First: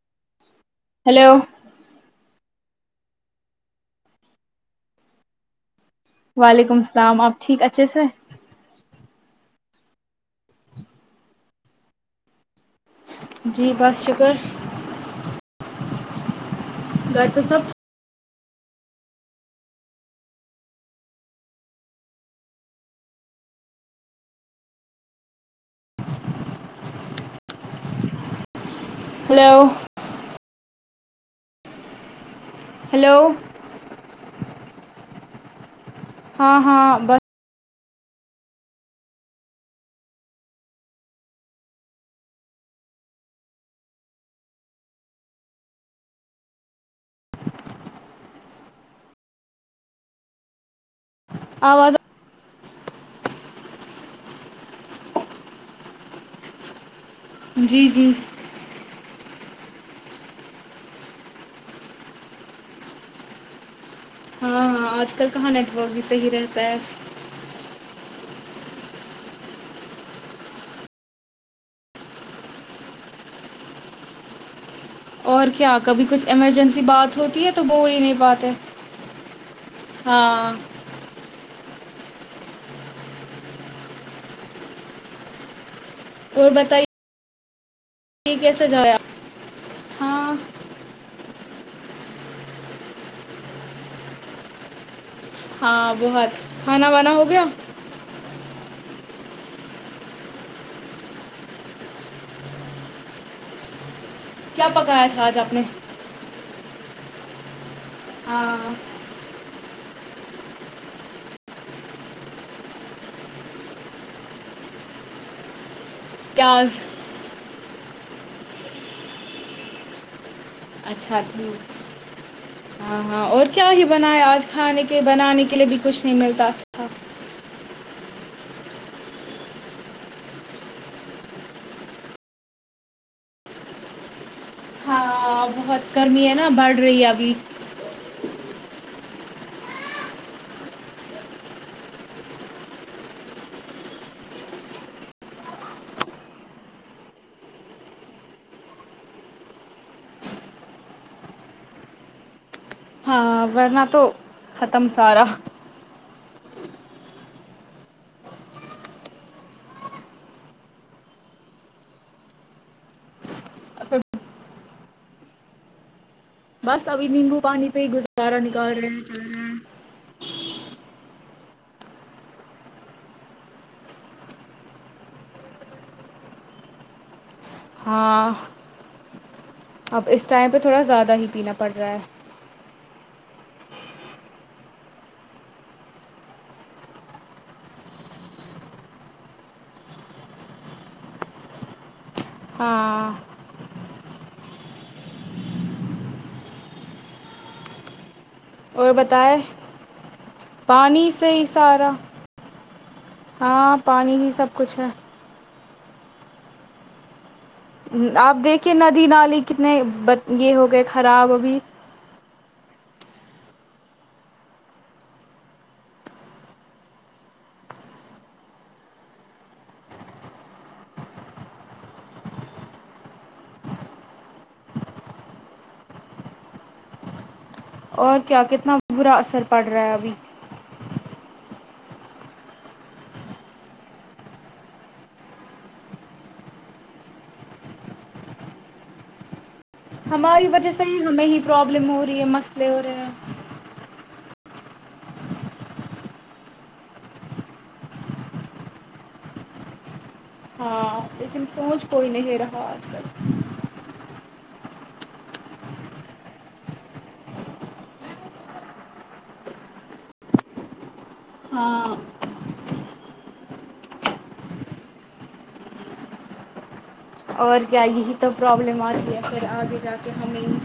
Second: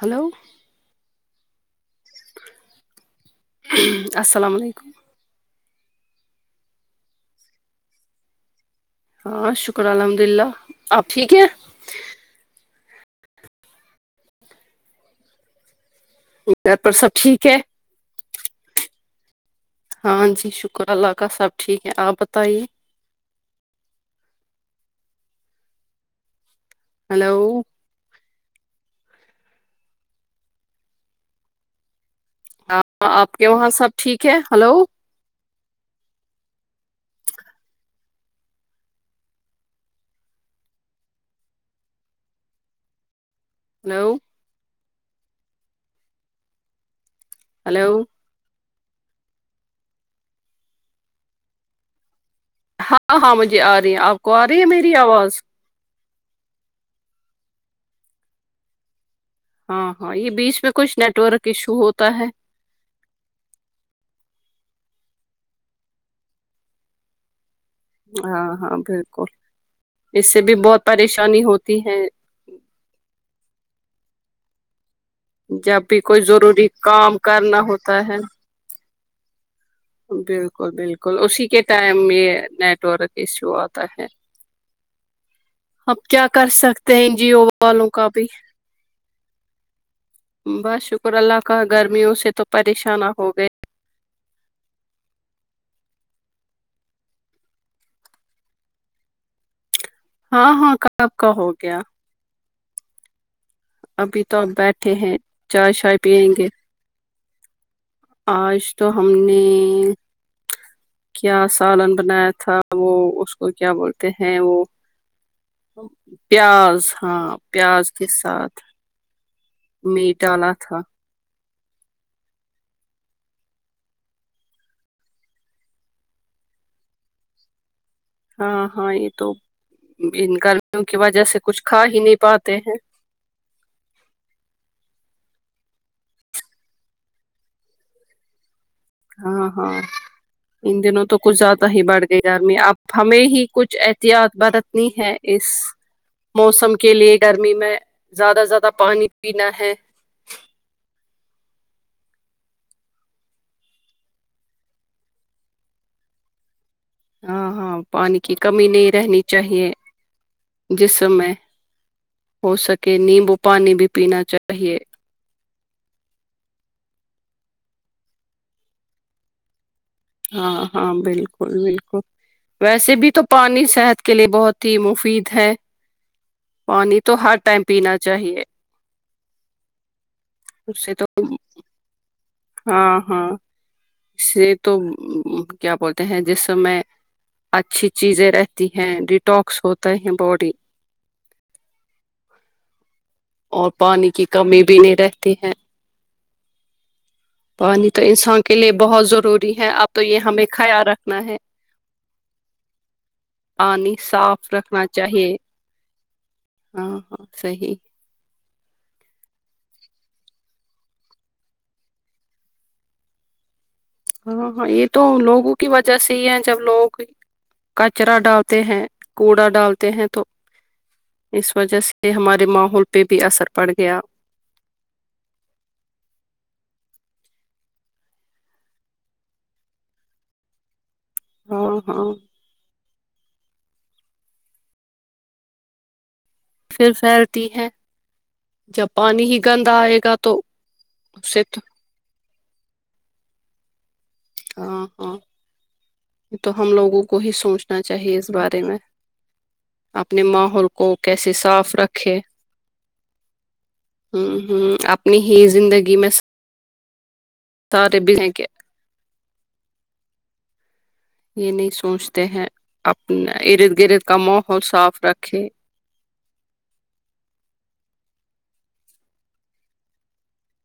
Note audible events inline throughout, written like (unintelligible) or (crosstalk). hello hello السلام علیکم وعلیکم السلام آپ ٹھیک اچھے سے ہے ہاں شکر الحمد للہ آپ ٹھیک ہیں جی بس شکر گھر پر سب پہ ٹھیک ہے سب ہاں جی شکر اللہ کا سب ٹھیک ہے آپ بتائیے ہیلو ہیلو ہیلو آپ کے وہاں سب ٹھیک ہے ہیلو ہاں ہاں بس ہیلو ہیلو آواز ہاں ہاں مجھے آ رہی ہے آپ کو آ رہی ہے میری آواز جی جی ہاں ہاں یہ بیچ میں کچھ نیٹ ورک ایشو ہوتا ہے ہاں ہاں آج کل کہاں نیٹورک بھی صحیح رہتا ہے ہاں ہاں بالکل اس سے بھی بہت پریشانی ہوتی ہے اور کیا جب بھی کبھی کوئی کچھ ضروری ایمرجنسی بات کام ہوتی ہے کرنا تو بول ہوتا ہی نہیں پاتے ہے بالکل بالکل اسی کے ٹائم یہ نیٹ ورک ایشو آتا ہے اب کیا کر اور سکتے بتائیے ہیں ان جیو والوں کا بھی کیسے جایا ہاں بس شکر اللہ کا گرمیوں سے تو پریشان نہ ہو گئے ہاں بہت کھانا وانا ہو گیا ہاں ہاں کب کا ہو گیا ابھی تب کیا بیٹھتے پکایا ہیں تھا آج آپ نے چائے شائے پیںنگے آج ہاں تو ہم نے کیا سالن بنایا تھا وہ اس کو کیا بولتے ہیں وہ پیاز ہاں پیاز کے ساتھ میٹ ڈالاتھا اچھا ٹھیک ہاں ہاں اور کیا ہی بناائے آج کھانے کے بنانے کے لیے بھی کچھ نہیں ملتا اچھا ہاں ہاں یہ تو ان گرمیوں کی وجہ سے کچھ کھا ہی نہیں پاتے ہیں ہاں بہت گرمی ہے نا بڑھ رہی ہے ابھی ہاں ہاں ان دنوں تو کچھ زیادہ ہی بڑھ گئی گرمی اب ہمیں ہی کچھ احتیاط برتنی ہے اس موسم کے لیے گرمی میں زیادہ زیادہ پانی پینا ہے ورنہ تو ختم سارا ہاں ہاں پانی کی کمی نہیں رہنی چاہیے جسم میں ہو سکے نیمبو پانی بھی پینا چاہیے بس ابھی نیمبو پانی پہ ہی گزارا نکال رہے ہیں چل رہے ہیں ہاں ہاں بالکل بالکل ویسے بھی تو پانی صحت کے لیے بہت ہی مفید ہے پانی تو ہر ٹائم پینا ہاں چاہیے اب اس ٹائم پہ تھوڑا اس سے تو زیادہ ہی پینا پڑ رہا ہے ہاں ہاں اسے تو کیا بولتے ہیں جس س میں اچھی چیزیں رہتی ہیں ڈیٹکس ہوتا ہے باڈی ہاں اور پانی کی کمی بھی نہیں رہے ہیں پانی تو انسان کے کے لیے اور بہت بتائے ضروری ہے اب تو یہ ہمیں خیال پانی رکھنا سے ہے ہی سارا ہاں پانی ہی صاف سب کچھ رکھنا ہے چاہیے ہاں ہاں صحیح اپ دیکھیے ندی نالی کتنے یہ ہو گئے خراب ابھی ہاں ہاں یہ تو لوگوں کی وجہ سے ہی ہے جب لوگوں کی کچرا ڈالتے ہیں کوڑا ڈالتے ہیں تو اس وجہ سے ہمارے ماحول پہ بھی اثر پڑ گیا اور کیا کتنا برا اثر پڑ رہا ہے ابھی ہاں ہاں پھر پھیلتی ہے جب پانی ہی گندا ائے گا تو اس سے تو مھووری ہے مست پ اور ہاں ہاں تو ہم لوگوں کو ہی سوچنا چاہیے اس بارے میں اپنے ماحول کو ہاں کیسے لیکن صاف سوچ کوئی رکھے نہیں رہا اج کل ہ ہ اپنی ہی زندگی میں سب یہ نہیں ہاں سوچتے ہیں اپنا ارد گرد کا ماحول صاف رکھے اور کیا یہی تو پرابلم ا رہی ہے پھر اگے جا کے ہمیں ہی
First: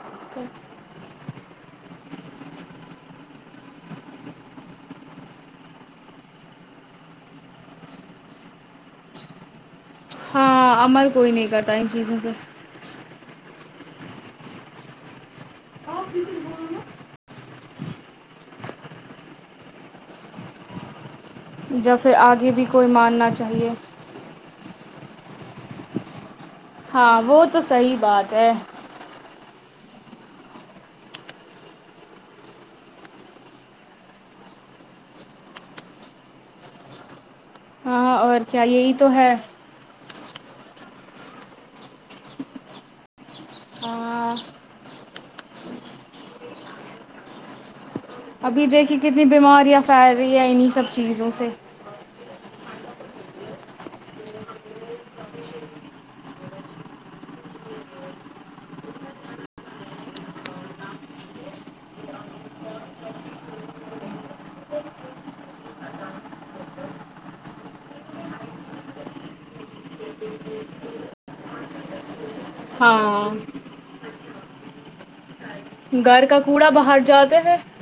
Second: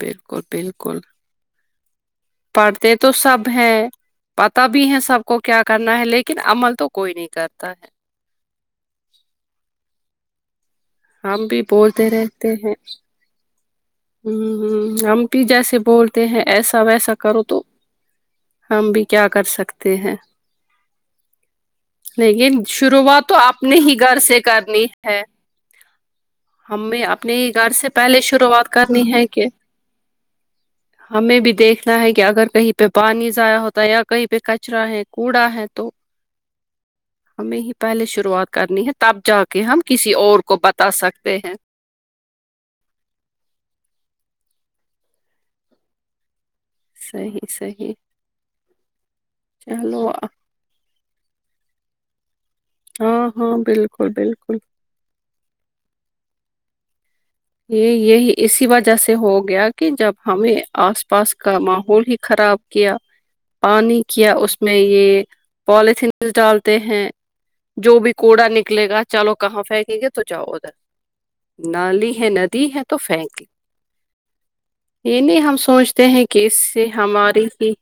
بالکل بالکل پڑھتے تو سب ہے پتا بھی ہے سب کو کیا کرنا ہے لیکن عمل تو کوئی نہیں کرتا ہے ہاں عمل کوئی نہیں کرتا ان چیزوں پہ ہ ہوں ہ ہم بھی جیسے بولتے ہیں ایسا ویسا کرو تو ہم بھی کیا کر سکتے ہیں جب پھر آگے لیکن بھی کوئی شروعات ماننا تو چاہیے اپنے ہی گھر سے کرنی ہے ہمیں ہاں اپنے وہ تو گھر سے صحیح پہلے بات ہے شروعات کرنی ہے کہ ہمیں بھی دیکھنا ہے کہ اگر کہیں پہ پانی ضائع ہوتا ہے یا کہیں پہ کچرا ہے کوڑا ہے تو ہمیں ہی پہلے ہاں اور شروعات کیا کرنی ہے یہی تو تب جا کے ہم کسی اور کو بتا سکتے ہیں ہ صحیح صحیح ابھی دیکھیے کتنی بیماریاں چلو پھیل رہی ہیں انہیں سب چیزوں سے ہاں ہاں بالکل بالکل یہ یہی اسی وجہ سے ہو گیا کہ جب ہمیں اس پاس کا ماحول ہی خراب کیا پانی کیا اس میں یہ پالتھینس ڈالتے ہیں جو بھی کوڑا نکلے گا چلو کہاں پھینکیں گے تو جاو ادھر نالی ندی ہے تو ہاں پھینک نہیں یہ نہیں ہم سب سوچتے ہیں گھر کا کہ اس کوڑا سے باہر جاتے ہماریے ہیں ہی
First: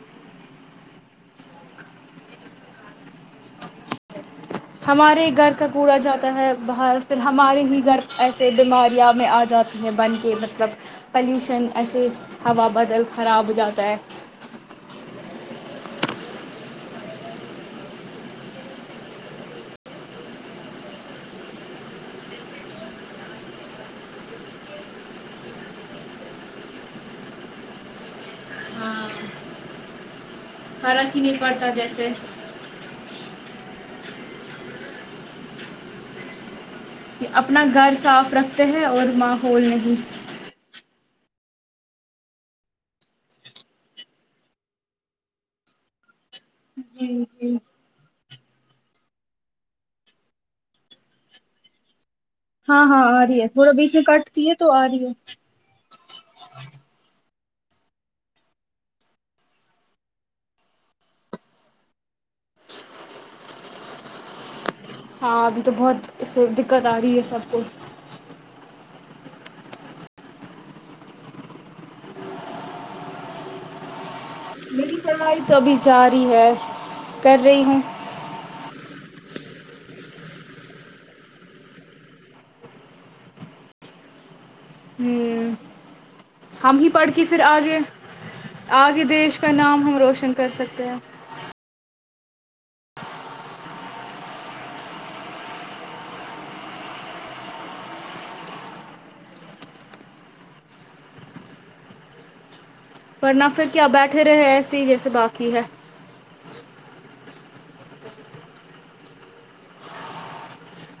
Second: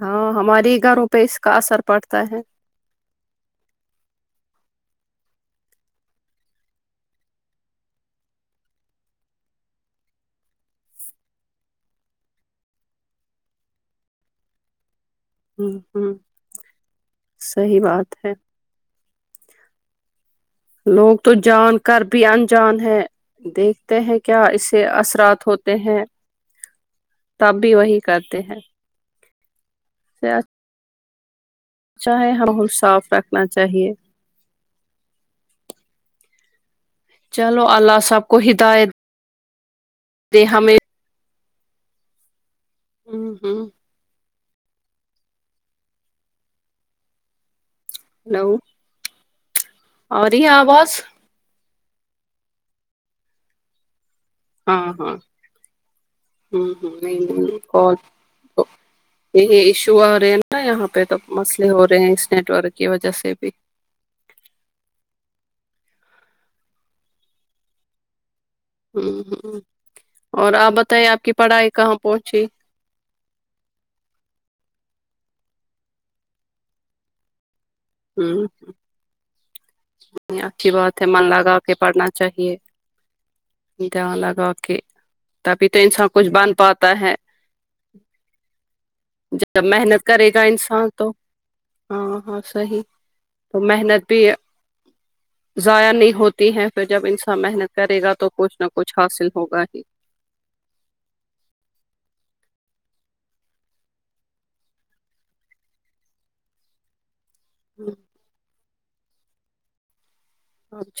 ہاں ہماری گھروں پہ اس کا اثر پڑتا ہے ہمارے ہی گھر کا کوڑا جاتا ہے باہر پھر ہمارے ہی گھر ایسے بیماریاں میں ا جاتا بن کے مطلب پلیوشن ایسے ہوا بدل خراب ہو جاتا ہے بالکل سہی بات ہے لوگ تو جان کر بھی انجان ہے دیکھتے ہیں کیا اسے اثرات ہوتے ہیں تب بھی وہی کرتے ہیں ہاں سے (unintelligible) چاہے ہم کو صاف رکھنا چاہیے کہ اپنا چلو گر اللہ سب صاف رکھتے ہیں اور ماحول نہیں تے ہمیں آمہم جی جی ہیلو آ رہی آواز ہاں ہاں آ رہی ہے تھوڑا بیچ میں کٹ ہاں ہاں ہ ہ نہیں یے ایشو آ رہے ہیں نا یہاں پے تو مسلے ہو رہے ہیں اس نیٹ ورک کی وجہ سے بھی ہاں ابھی تو بہت اس سے دکت آ رہی ہے سب کو آمہم اور آپ بتائیے آپ کی پڑھائی کہاں پہنچی میری پڑھائی تو ابھی جاری ہے پڑری ہوں ہمم اچھی بات ہے من لگا کے پڑھنا چاہیے دھیان لگا کے ہ تبھی تو انسان کچھ بن ہم ہی پاتا پڑھ ہے کے پھر آگے آگے دیش کا جب نام ہم محنت کرے روشن گا کر سکتے انسان ہیں تو ہاں ہاں صحیح تو محنت بھی ضائع نہیں ہوتی ہے فیر جب انسان محنت کرے گا تو کچھ نہ کچھ حاصل ہوگا ہی ورنہ فیر کیا بیٹھے رہے ایسے ہی جیسے باکی ہے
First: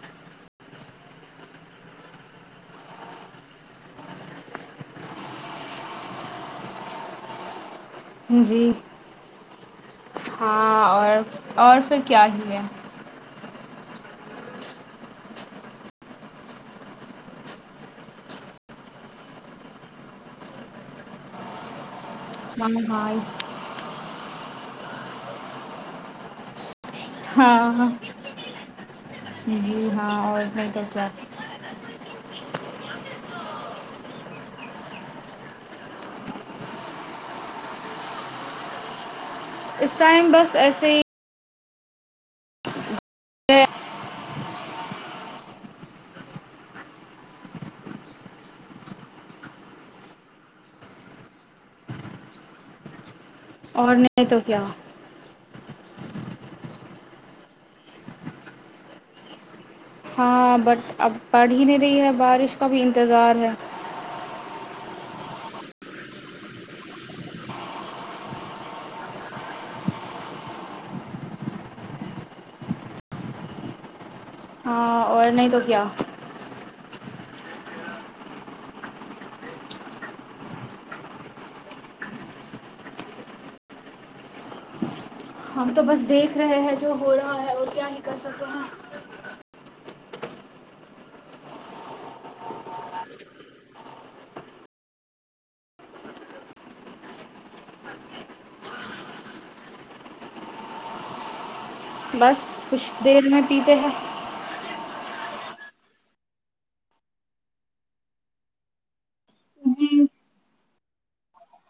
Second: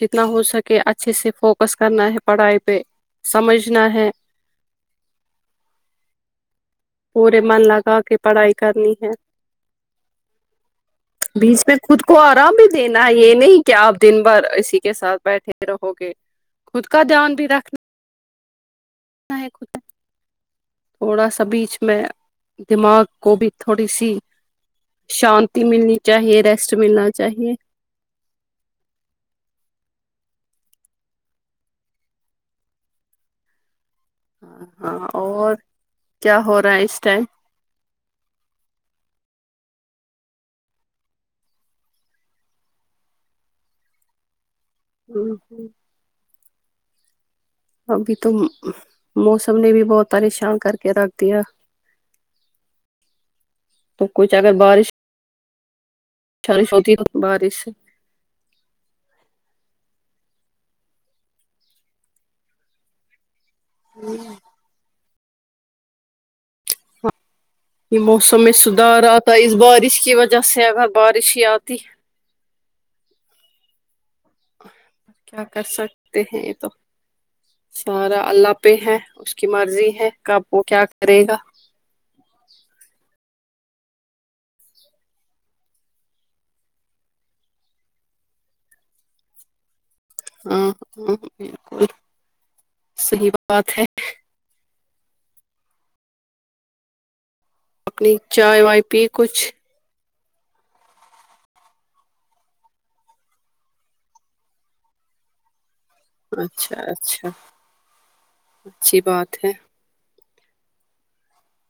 جتنا ہو سکے اچھے سے فوکس کرنا ہے پڑھائی پے سمجھنا ہے پورے من لگا کے پڑھائی جی کرنی ہے ہاں اور بیچ میں اور پھر خود کو کیا ہی آرام ہے بھی دین نا یے نہیں کہ آپ دن بھر اسی کے ساتھ بیٹھے رہو گے خود کا دھیان بھی رکھنا نہیں تھوڑا سا بیچ میں ہاں دماغ ہاں کو بھی تھوڑی سی شانتی ملنی چاہیے رہ ہاں ہاں جی ہاں اور نہیں تو کیا ہاں اور کیا ہو رہا ہے اس ٹائم اس ٹائم بس ایسے ہی (unintelligible) ابھی تو موسم نے بھی بہت پریشان کر کے رکھ دیا اور نہیں تو کیا چالش ہوتی بارش ہاں بٹ اب پڑ ہی نہیں رہی ہے بارش کا بھی انتظار ہے ہمم یے موسم میں سدھار آتا اس بارش کی وجہ سے اگر بارش ہی آتی ہاں اور کیا نہیں تو کر سکتے ہیں یے تو سارا اللہ پے ہے اس کی مرضی ہے کب وہ کیا کرے گا ہم تو بس دیکھ رہے ہیں جو ہو رہا ہے وہ کیا ہی کر سکتے ہیں ہاں ہاں بالکل صحیح بات ہے اپنی چائے وائے پی کچھ بس کچھ دیر میں پیتے ہے اچھا اچھا اچھی بات ہے جی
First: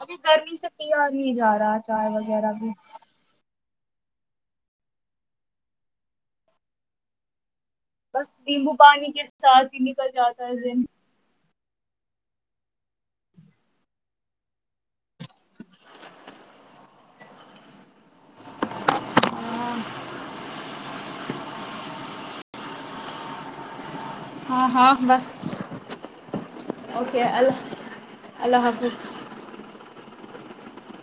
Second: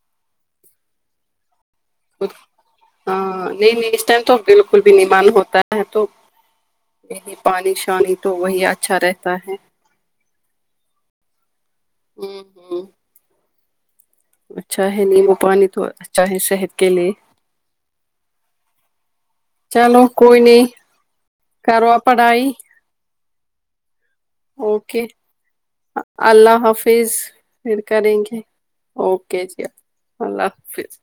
ابھی گرمی سے پیا نہیں جا رہا چائے وغیرہ بھی ہاں نہیں میں اس ٹائم تو بالکل بھی نہیں معلوم ہوتا ہے تو نہیں نہیں پانی شانی بس تو وہی نیمبو اچھا پانی کے رہتا ہے ساتھ نکل جاتا ہے اس دن ہم ہم اچھا ہے نیمبو پانی تو اچھا ہے صحت کے لیے چلو کوئی نہیں کرو پڑھائی ہاں ہاں اوکے بس اللہ حافظ اوکے اللہ پھر کریں گے اللہ حافظ اوک کجیف اللہ حافظ